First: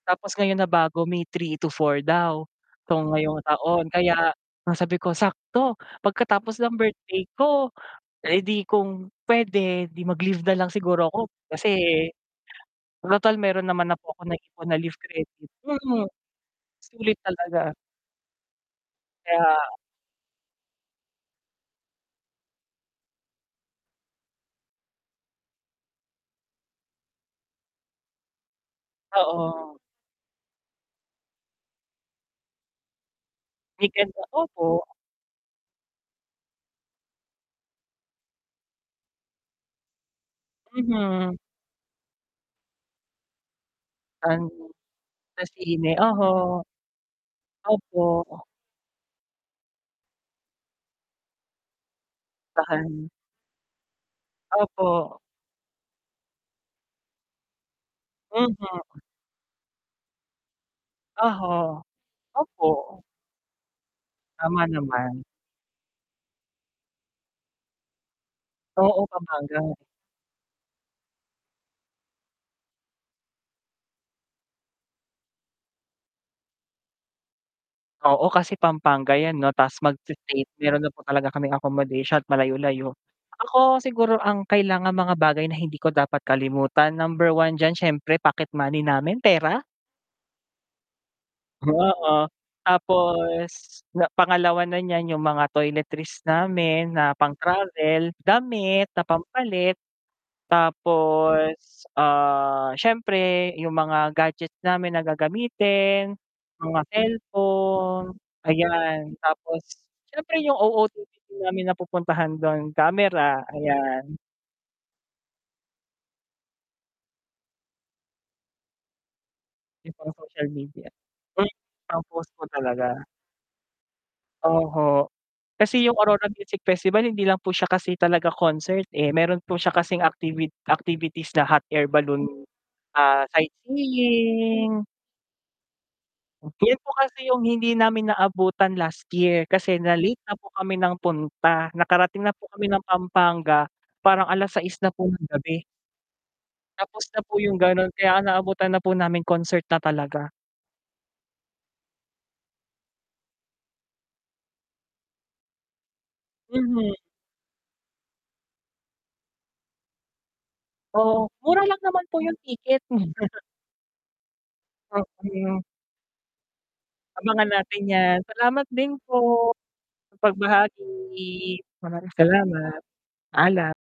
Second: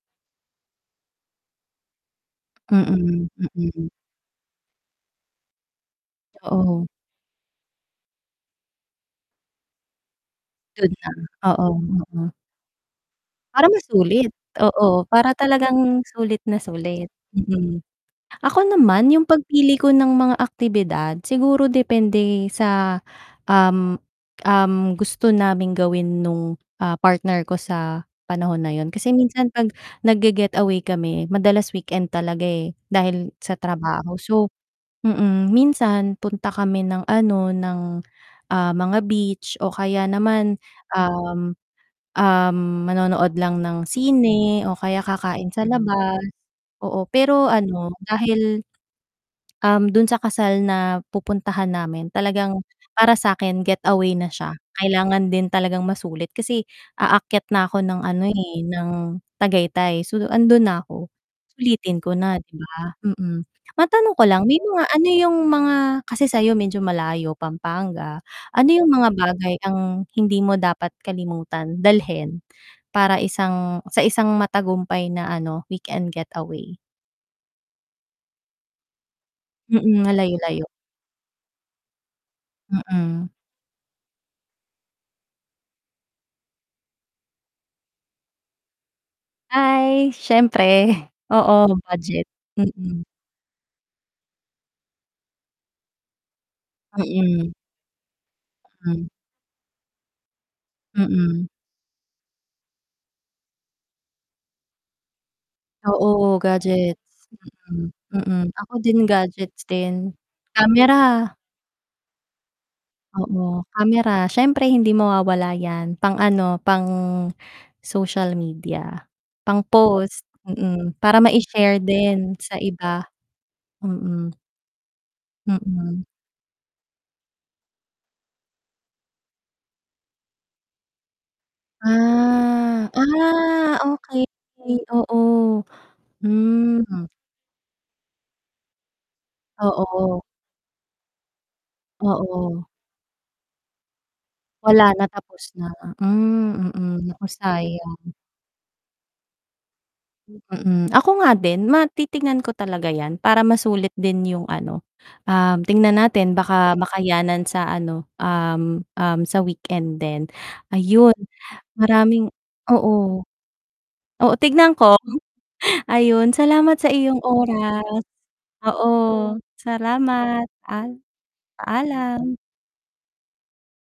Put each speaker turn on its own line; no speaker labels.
Tapos ngayon nabago May 3 to 4 daw 'tong
Mm.
ngayong taon.
Mm.
Kaya ang sabi ko sakto pagkatapos ng
Oo.
birthday ko, eh di kung pwede di mag-leave na lang
Dun na,
siguro ako
oo,
kasi,
oo.
total meron
Para
naman na po akong
masulit,
[unintelligible] nag-ipon na leave
oo,
credit.
para talagang
Mm,
sulit na sulit,
sulit talaga.
mm. Ako naman yung
Kaya
pagpili ko ng mga aktibidad siguro depende sa, um, um, gusto naming gawin nung, ah, partner ko sa panahon na yun kasi minsan 'pag
Oo.
nag-ge-getaway kami madalas weekend talaga eh, dahil sa
Weekend
trabaho. So
opo.
mm, minsan punta kami ng ano, ah, ng mga beach o kaya naman,
Mhm.
um, um, manonood lang ng
An
sine o kaya
sa
kakain sa
sine
labas,
oho.
oo, pero ano
Opo.
dahil, um, dun sa kasal na pupuntahan namin talagang
Tahan.
para sakin getaway na siya,
Opo.
kailangan din talagang masulit. Kasi aakyat na ako ng ano eh,
Mhm.
ng Tagaytay. So andun na ako,
Oho,
sulitin ko na di
opo.
ba, mm. Matanong ko lang, may
Tama
mga ano
naman.
yung mga kasi sayo medyo malayo pampanga ano yung
Oo,
mga bagay
Pampanga.
ang hindi mo dapat kalimutan dalhin para isang sa isang matagumpay na ano weekend getaway?
Oo, kasi Pampanga yan 'no, tas
Mm,
mag-fe-faith,
malayo-layo.
meron na po talaga kaming accommodation at malayo-layo.
Mm.
Ako siguro ang kailangang mga bagay na hindi ko dapat kalimutan, number 1 diyan, siyempre pocket money namin pera.
Ay siyempre, oo,
Oo.
budget, mm.
Tapos na pangalawa na niyan yung mga toiletries namin na
Mm.
pang-travel damit na
Mm.
pampalit
Mm.
tapos, ah, siyempre yung mga gadgets namin na gagamitin,
Oo
mga
gadgets, mm,
cellphone,
mm, ako din
ayan, tapos
gadgets din
siyempre yung
kamera.
OOTD namin napupuntahan dun kamera,
Oo, kamera
ayan.
siyempre hindi mawawala yan pang ano, pang social media, pang
Yung pang
post,
social media,
mm, para
eh,
maishare
pang post
din
po
sa
talaga.
iba. Mm.
Oho, kasi yung
Mm.
Aurora Music Festival hindi lang po siya kasi talaga concert eh, meron po siya kasing activit activities na hot air balloon,
Ah,
ah,
ah okey,
sightseeing.
oo,
Yun po
hmm.
kasi yung hindi namin naabutan last year, kasi na-late
Oo.
na po kami ng punta, nakarating na po kami
Oo.
ng Pampanga, parang 6:00 na
Wala
po
na
ng
tapos
gabi.
na, hmm, mm,
Tapos na
nako
po yung ganun, kaya
sayang.
ang naabutan na po namin concert na talaga.
Mm, ako nga din matitignan ko talaga yan para masulit din yung ano, um, tingnan natin baka
Mhm.
makayanan sa ano, um, um, sa weekend din. Ayun
Oo, mura lang naman po
maraming
yung ticket.
oo. Oo, tignan ko.
Oho.
Ayun, salamat sa iyong
Abangan natin
oras,
yan, salamat
oo,
din po sa
salamat
pagbahagi,
at
salamat. Maraming
Paalam.
salamat, paalam.